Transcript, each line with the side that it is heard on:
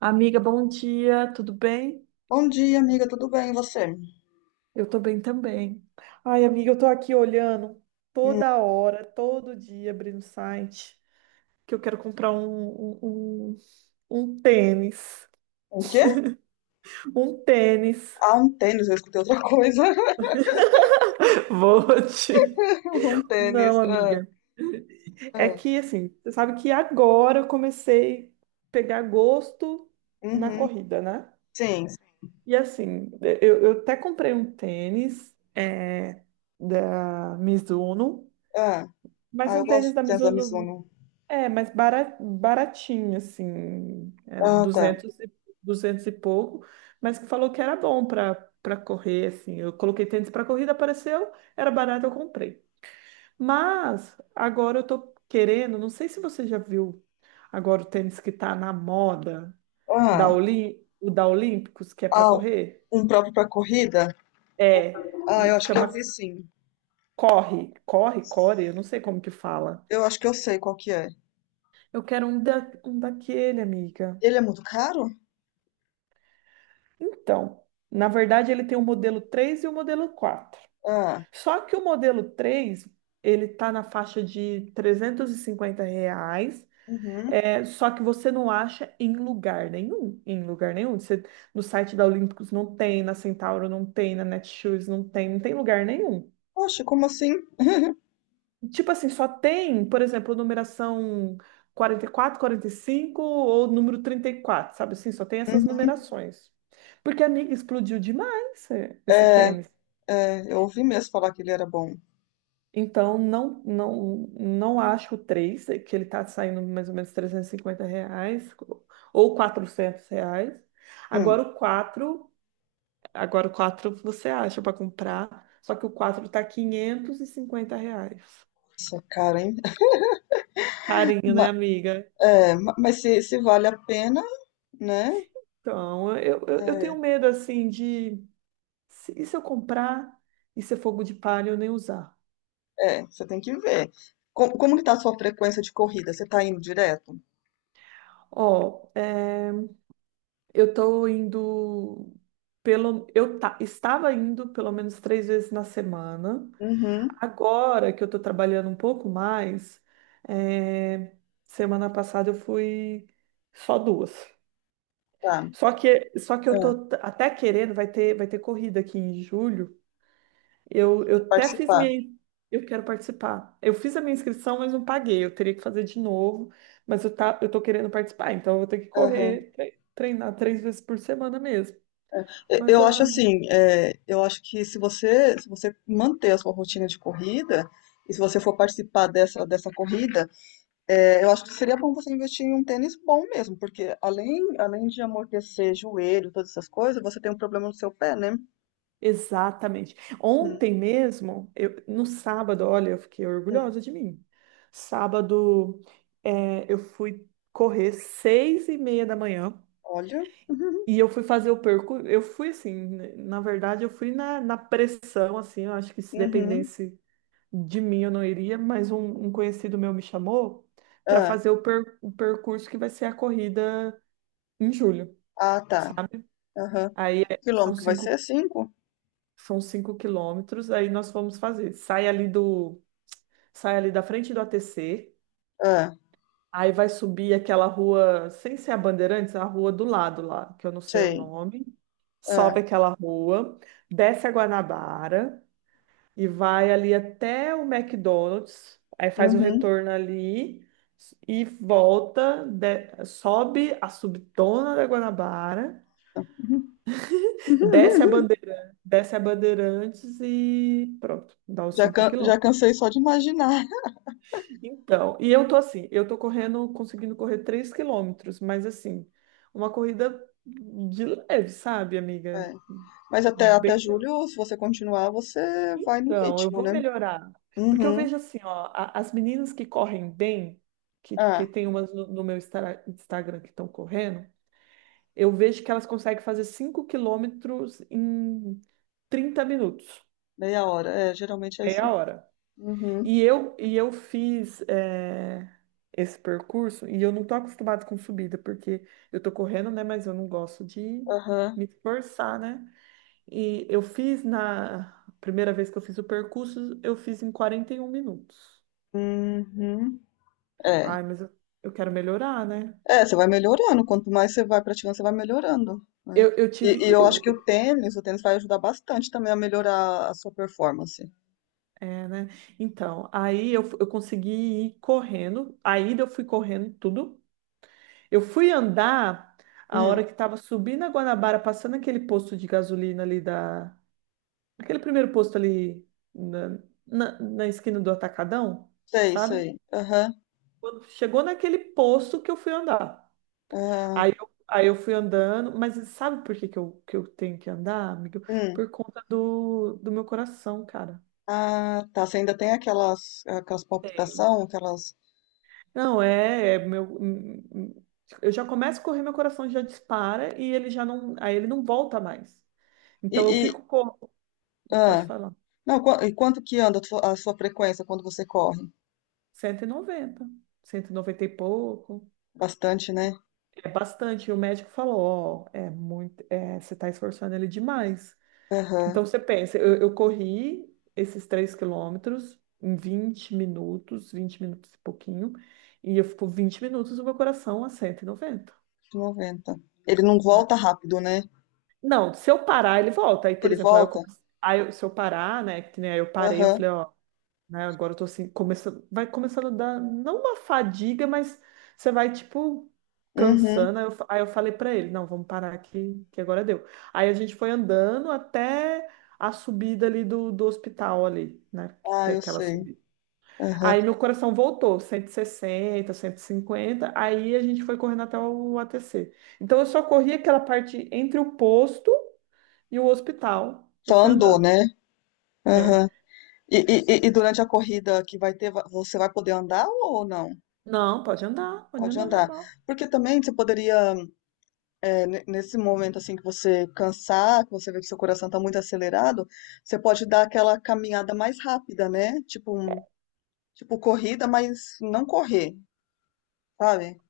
right: Amiga, bom dia, tudo bem?
left: Bom dia, amiga, tudo bem? E você?
right: Eu tô bem também. Ai, amiga, eu tô aqui olhando
left: Hum,
right: toda hora, todo dia, abrindo o site, que eu quero comprar um tênis.
left: o quê?
right: Um tênis.
left: Ah, um tênis, eu escutei outra coisa.
right: Vou te.
left: Um tênis.
right: Não,
left: Ah,
right: amiga. É
left: ah.
right: que, assim, você sabe que agora eu comecei a pegar gosto na
left: Uhum.
right: corrida, né?
left: Sim, sim.
right: E, assim, eu até comprei um tênis da Mizuno,
left: Ah,
right: mas
left: ah, eu
right: um
left: gosto
right: tênis
left: do
right: da
left: tênis da
right: Mizuno.
left: Mizuno.
right: É, mas baratinho, assim,
left: Ah, tá.
right: 200 e pouco, mas que falou que era bom para correr, assim. Eu coloquei tênis para corrida, apareceu, era barato, eu comprei. Mas agora eu tô querendo, não sei se você já viu agora o tênis que tá na moda,
left: Ah,
right: O da Olímpicos, que é para
left: ah,
right: correr.
left: um próprio pra corrida?
right: É,
left: Ah, eu acho que
right: chama
left: eu vi sim.
right: Corre, Corre, Core, eu não sei como que fala.
left: Eu acho que eu sei qual que é.
right: Eu quero um daquele, amiga.
left: Ele é muito caro?
right: Então, na verdade, ele tem o modelo 3 e o modelo 4.
left: Ah,
right: Só que o modelo 3, ele está na faixa de R$ 350,
left: uhum.
right: só que você não acha em lugar nenhum, em lugar nenhum. No site da Olímpicos não tem, na Centauro não tem, na Netshoes não tem, não tem lugar nenhum.
left: Poxa, como assim?
right: Tipo assim, só tem, por exemplo, numeração quarenta e quatro, 45 ou número 34, sabe assim? Só tem essas
left: Uhum.
right: numerações. Porque, amiga, explodiu demais esse
left: É,
right: tênis.
left: é, eu ouvi mesmo falar que ele era bom.
right: Então, não acho o 3 que ele está saindo mais ou menos R$ 350 ou R$ 400.
left: Hum,
right: Agora o 4 agora o 4 você acha para comprar, só que o 4 está R$ 550.
left: isso é caro, hein?
right: Carinho, né,
left: Ma-
right: amiga?
left: mas se, vale a pena. Né?
right: Então, eu
left: É,
right: tenho medo, assim. De... se- E se eu comprar e ser fogo de palha e eu nem usar?
left: é, você tem que ver. Como, que tá a sua frequência de corrida? Você tá indo direto?
right: Ó, eu tô indo estava indo pelo menos três vezes na semana.
left: Uhum,
right: Agora que eu tô trabalhando um pouco mais, é, semana passada eu fui só duas.
left: tá.
right: Só que eu
left: É,
right: tô até querendo, vai ter corrida aqui em julho. Eu, eu
left: quer
right: até fiz minha
left: participar.
right: in- eu quero participar. Eu fiz a minha inscrição, mas não paguei. Eu teria que fazer de novo, mas eu tô querendo participar, então eu vou ter que
left: Aham.
right: correr, treinar três vezes por semana mesmo. Mas
left: Eu acho
right: ah,
left: assim, é, eu acho que se você, se você manter a sua rotina de corrida, e se você for participar dessa corrida, é, eu acho que seria bom você investir em um tênis bom mesmo, porque além, além de amortecer joelho, todas essas coisas, você tem um problema no seu pé, né?
right: exatamente. Ontem mesmo, no sábado, olha, eu fiquei
left: Uhum.
right: orgulhosa de mim. Sábado, eu fui correr 6h30 da manhã
left: Olha.
right: e eu fui fazer o percurso. Eu fui assim, né, na verdade, eu fui na pressão, assim. Eu acho que se
left: Uhum.
right: dependesse de mim, eu não iria. Mas um conhecido meu me chamou para
left: Ah,
right: fazer o percurso que vai ser a corrida em julho,
left: ah, tá.
right: sabe?
left: Aham.
right: Aí
left: Quilômetro que vai ser? Cinco?
right: São 5 km, aí nós fomos fazer. Sai ali da frente do ATC,
left: Ah,
right: aí vai subir aquela rua, sem ser a Bandeirantes, a rua do lado lá, que eu não sei o
left: sei.
right: nome.
left: Ah,
right: Sobe aquela rua, desce a Guanabara e vai ali até o McDonald's, aí faz o
left: uhum.
right: retorno ali e volta, sobe a subtona da Guanabara, desce a Bandeirantes e pronto, dá os
left: Já,
right: cinco
left: já
right: quilômetros.
left: cansei só de imaginar.
right: Então, e eu tô assim, eu tô correndo, conseguindo correr 3 km, mas assim, uma corrida de leve, sabe, amiga?
left: É. Mas até,
right: Bem,
left: até julho, se você continuar, você vai no
right: então, eu
left: ritmo,
right: vou
left: né?
right: melhorar. Porque eu
left: Uhum.
right: vejo assim, ó, as meninas que correm bem, que
left: Ah,
right: tem umas no meu Instagram que estão correndo, eu vejo que elas conseguem fazer 5 km em 30 minutos,
left: meia hora. É, geralmente é isso.
right: meia hora.
left: Uhum.
right: E eu fiz esse percurso e eu não tô acostumada com subida, porque eu tô correndo, né? Mas eu não gosto de
left: Aham.
right: me esforçar, né? E eu fiz na primeira vez que eu fiz o percurso, eu fiz em 41 minutos.
left: Uhum. É.
right: Ai, mas eu quero melhorar, né?
left: É, você vai melhorando. Quanto mais você vai praticando, você vai melhorando, né?
right: Eu
left: E,
right: tive.
left: eu acho
right: Eu,
left: que o tênis vai ajudar bastante também a melhorar a sua performance.
right: né? Então, eu consegui ir correndo. A ida eu fui correndo tudo. Eu fui andar a
left: Hum,
right: hora que tava subindo a Guanabara, passando aquele posto de gasolina ali da. Aquele primeiro posto ali na, na esquina do Atacadão,
left: sei,
right: sabe?
left: sei. Aham.
right: Quando chegou naquele posto que eu fui andar.
left: Aham.
right: Aí eu fui andando, mas sabe por que que eu tenho que andar, amigo?
left: Hum.
right: Por conta do meu coração, cara.
left: Ah, tá. Você ainda tem aquelas, aquelas
right: Tem.
left: palpitação, aquelas.
right: Não, é meu. Eu já começo a correr, meu coração já dispara e ele já não. Aí ele não volta mais.
left: E,
right: Então eu
left: e-
right: fico. Pode
left: ah,
right: falar.
left: não, e quanto que anda a sua frequência quando você corre?
right: 190, 190 e pouco.
left: Bastante, né?
right: É bastante. E o médico falou, ó, é muito, você está esforçando ele demais.
left: Aham,
right: Então você pensa, eu corri esses 3 km em 20 minutos, 20 minutos e pouquinho, e eu fico 20 minutos o meu coração a 190,
left: 90. Ele não
right: né?
left: volta rápido, né?
right: Não, se eu parar, ele volta. Aí, por
left: Ele
right: exemplo, aí eu
left: volta?
right: comecei, se eu parar, né, que nem aí eu parei, eu
left: Aham,
right: falei, ó, né? Agora eu tô assim, começando, vai começando a dar, não uma fadiga, mas você vai, tipo,
left: uhum.
right: cansando. Aí eu falei pra ele, não, vamos parar aqui, que agora deu. Aí a gente foi andando até a subida ali do hospital ali, né? Que
left: Ah,
right: é
left: eu
right: aquela
left: sei.
right: subida.
left: Aham.
right: Aí meu coração voltou, 160 150 aí a gente foi correndo até o ATC. Então eu só corri aquela parte entre o posto e o hospital. Eu
left: Só
right: fui
left: andou,
right: andando.
left: né?
right: É.
left: Aham. E, e durante a corrida que vai ter, você vai poder andar ou não?
right: Não, pode
left: Pode
right: andar
left: andar.
right: normal.
left: Porque também você poderia. Nesse momento assim que você cansar, que você vê que seu coração está muito acelerado, você pode dar aquela caminhada mais rápida, né? Tipo, tipo corrida, mas não correr, sabe?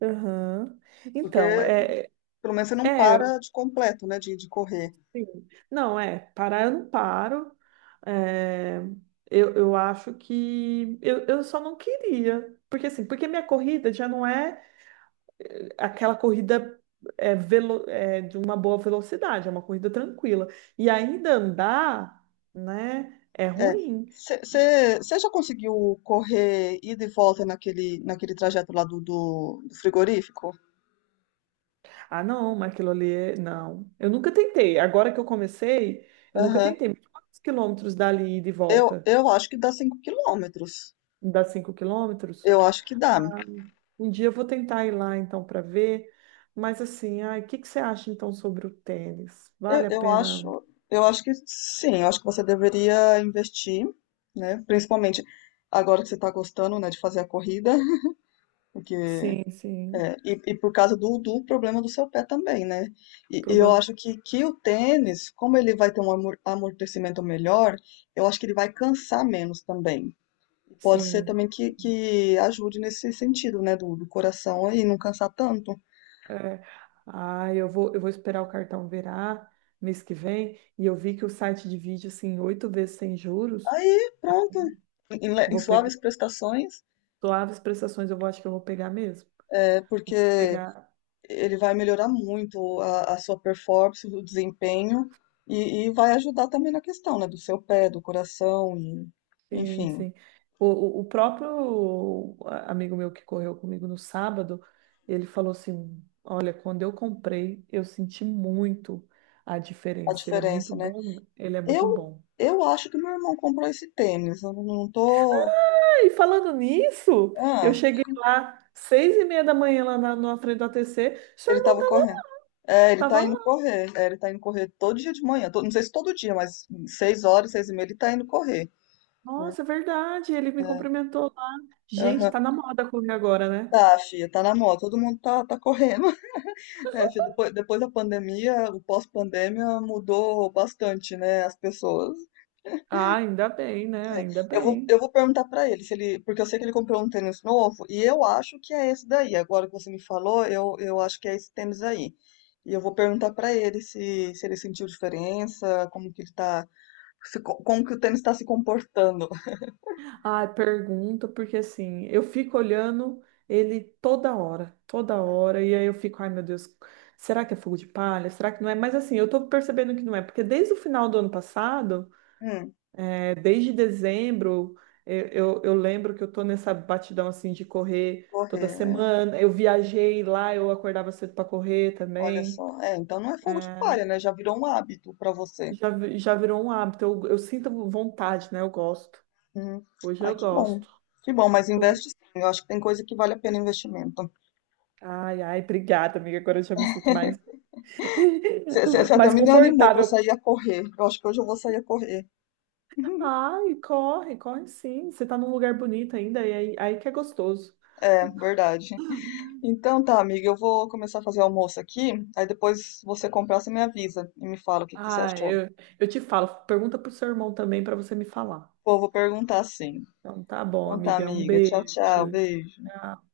right: Aham. Então,
left: Porque pelo menos você não
right: é,
left: para
right: eu-
left: de completo, né? De correr.
right: sim. Não, é, parar eu não paro. É, eu acho que eu só não queria. Porque assim, porque minha corrida já não é aquela corrida de uma boa velocidade, é uma corrida tranquila. E ainda andar, né, é
left: É.
right: ruim.
left: Você já conseguiu correr ida e volta naquele, naquele trajeto lá do, do frigorífico?
right: Ah, não, mas aquilo ali é. Não. Eu nunca tentei. Agora que eu comecei, eu nunca
left: Aham.
right: tentei. Mas quantos quilômetros dali e de volta?
left: Eu acho que dá 5 km.
right: Dá 5 km?
left: Eu acho que dá.
right: Ah, um dia eu vou tentar ir lá então para ver. Mas assim, ai, o que que você acha então sobre o tênis? Vale
left: Eu,
right: a
left: eu
right: pena?
left: acho, eu acho que sim, eu acho que você deveria investir, né? Principalmente agora que você está gostando, né, de fazer a corrida, porque
right: Sim, sim.
left: é, e por causa do, do problema do seu pé também, né?
right: O
left: E eu
right: problema,
left: acho que o tênis, como ele vai ter um amortecimento melhor, eu acho que ele vai cansar menos também. Pode ser
right: sim.
left: também que ajude nesse sentido, né, do, do coração aí, não cansar tanto.
right: É. Ah, eu vou esperar o cartão virar mês que vem. E eu vi que o site divide assim oito vezes sem juros.
left: Aí, pronto. Em, em
right: Vou pegar
left: suaves prestações,
right: suaves prestações. Acho que eu vou pegar mesmo.
left: é porque
right: Pegar.
left: ele vai melhorar muito a sua performance, o desempenho, e vai ajudar também na questão, né, do seu pé, do coração, e,
right: Sim,
left: enfim,
right: sim. O próprio amigo meu que correu comigo no sábado, ele falou assim: Olha, quando eu comprei, eu senti muito a
left: a
right: diferença. Ele é muito
left: diferença, né?
right: bom, ele é
left: Eu,
right: muito bom.
left: eu acho que meu irmão comprou esse tênis, eu não tô.
right: Ah, e falando nisso, eu
left: Ah,
right: cheguei lá 6h30 da manhã lá na frente do ATC seu
left: ele
right: irmão
left: tava correndo. É, ele
right: tava,
left: tá
right: tava
left: indo
right: lá.
left: correr, é, ele tá indo correr todo dia de manhã, não sei se todo dia, mas 6 horas, 6:30, ele tá indo correr.
right: Nossa, é verdade, ele me
left: É,
right: cumprimentou lá. Gente,
left: aham.
right: tá na moda correr agora, né?
left: Tá, filha, tá na moda, todo mundo tá, tá correndo. É, acho que depois, depois da pandemia, o pós-pandemia mudou bastante, né, as pessoas.
right: Ah, ainda bem, né? Ainda
left: É,
right: bem.
left: eu vou perguntar pra ele se ele, porque eu sei que ele comprou um tênis novo e eu acho que é esse daí. Agora que você me falou, eu acho que é esse tênis aí. E eu vou perguntar pra ele se, se ele sentiu diferença, como que ele tá, se co- como que o tênis tá se comportando.
right: Ah, pergunta, porque assim, eu fico olhando ele toda hora, e aí eu fico, ai meu Deus, será que é fogo de palha? Será que não é? Mas assim, eu tô percebendo que não é, porque desde o final do ano passado,
left: Hum,
right: desde dezembro, eu lembro que eu tô nessa batidão assim de correr toda
left: correr, né?
right: semana. Eu viajei lá, eu acordava cedo para correr
left: Olha
right: também.
left: só. É, então não é fogo de
right: É,
left: palha, né? Já virou um hábito pra você.
right: já, já virou um hábito, eu sinto vontade, né? Eu gosto.
left: Hum.
right: Hoje
left: Ai,
right: eu
left: que bom.
right: gosto.
left: Que bom, mas investe sim. Eu acho que tem coisa que vale a pena investimento.
right: Ai, ai, obrigada, amiga. Agora eu já me sinto mais,
left: Você até
right: mais
left: me animou para
right: confortável.
left: sair a correr. Eu acho que hoje eu vou sair a correr.
right: Ai, corre, corre sim. Você tá num lugar bonito ainda, e aí que é gostoso.
left: É, verdade. Então tá, amiga, eu vou começar a fazer almoço aqui. Aí depois você comprar, você me avisa e me fala o que que você
right: Ah,
left: achou.
right: eu te falo. Pergunta pro seu irmão também para você me falar.
left: Pô, vou perguntar sim.
right: Então tá bom,
left: Então tá,
right: amiga. Um
left: amiga. Tchau, tchau.
right: beijo.
left: Beijo.
right: Tchau.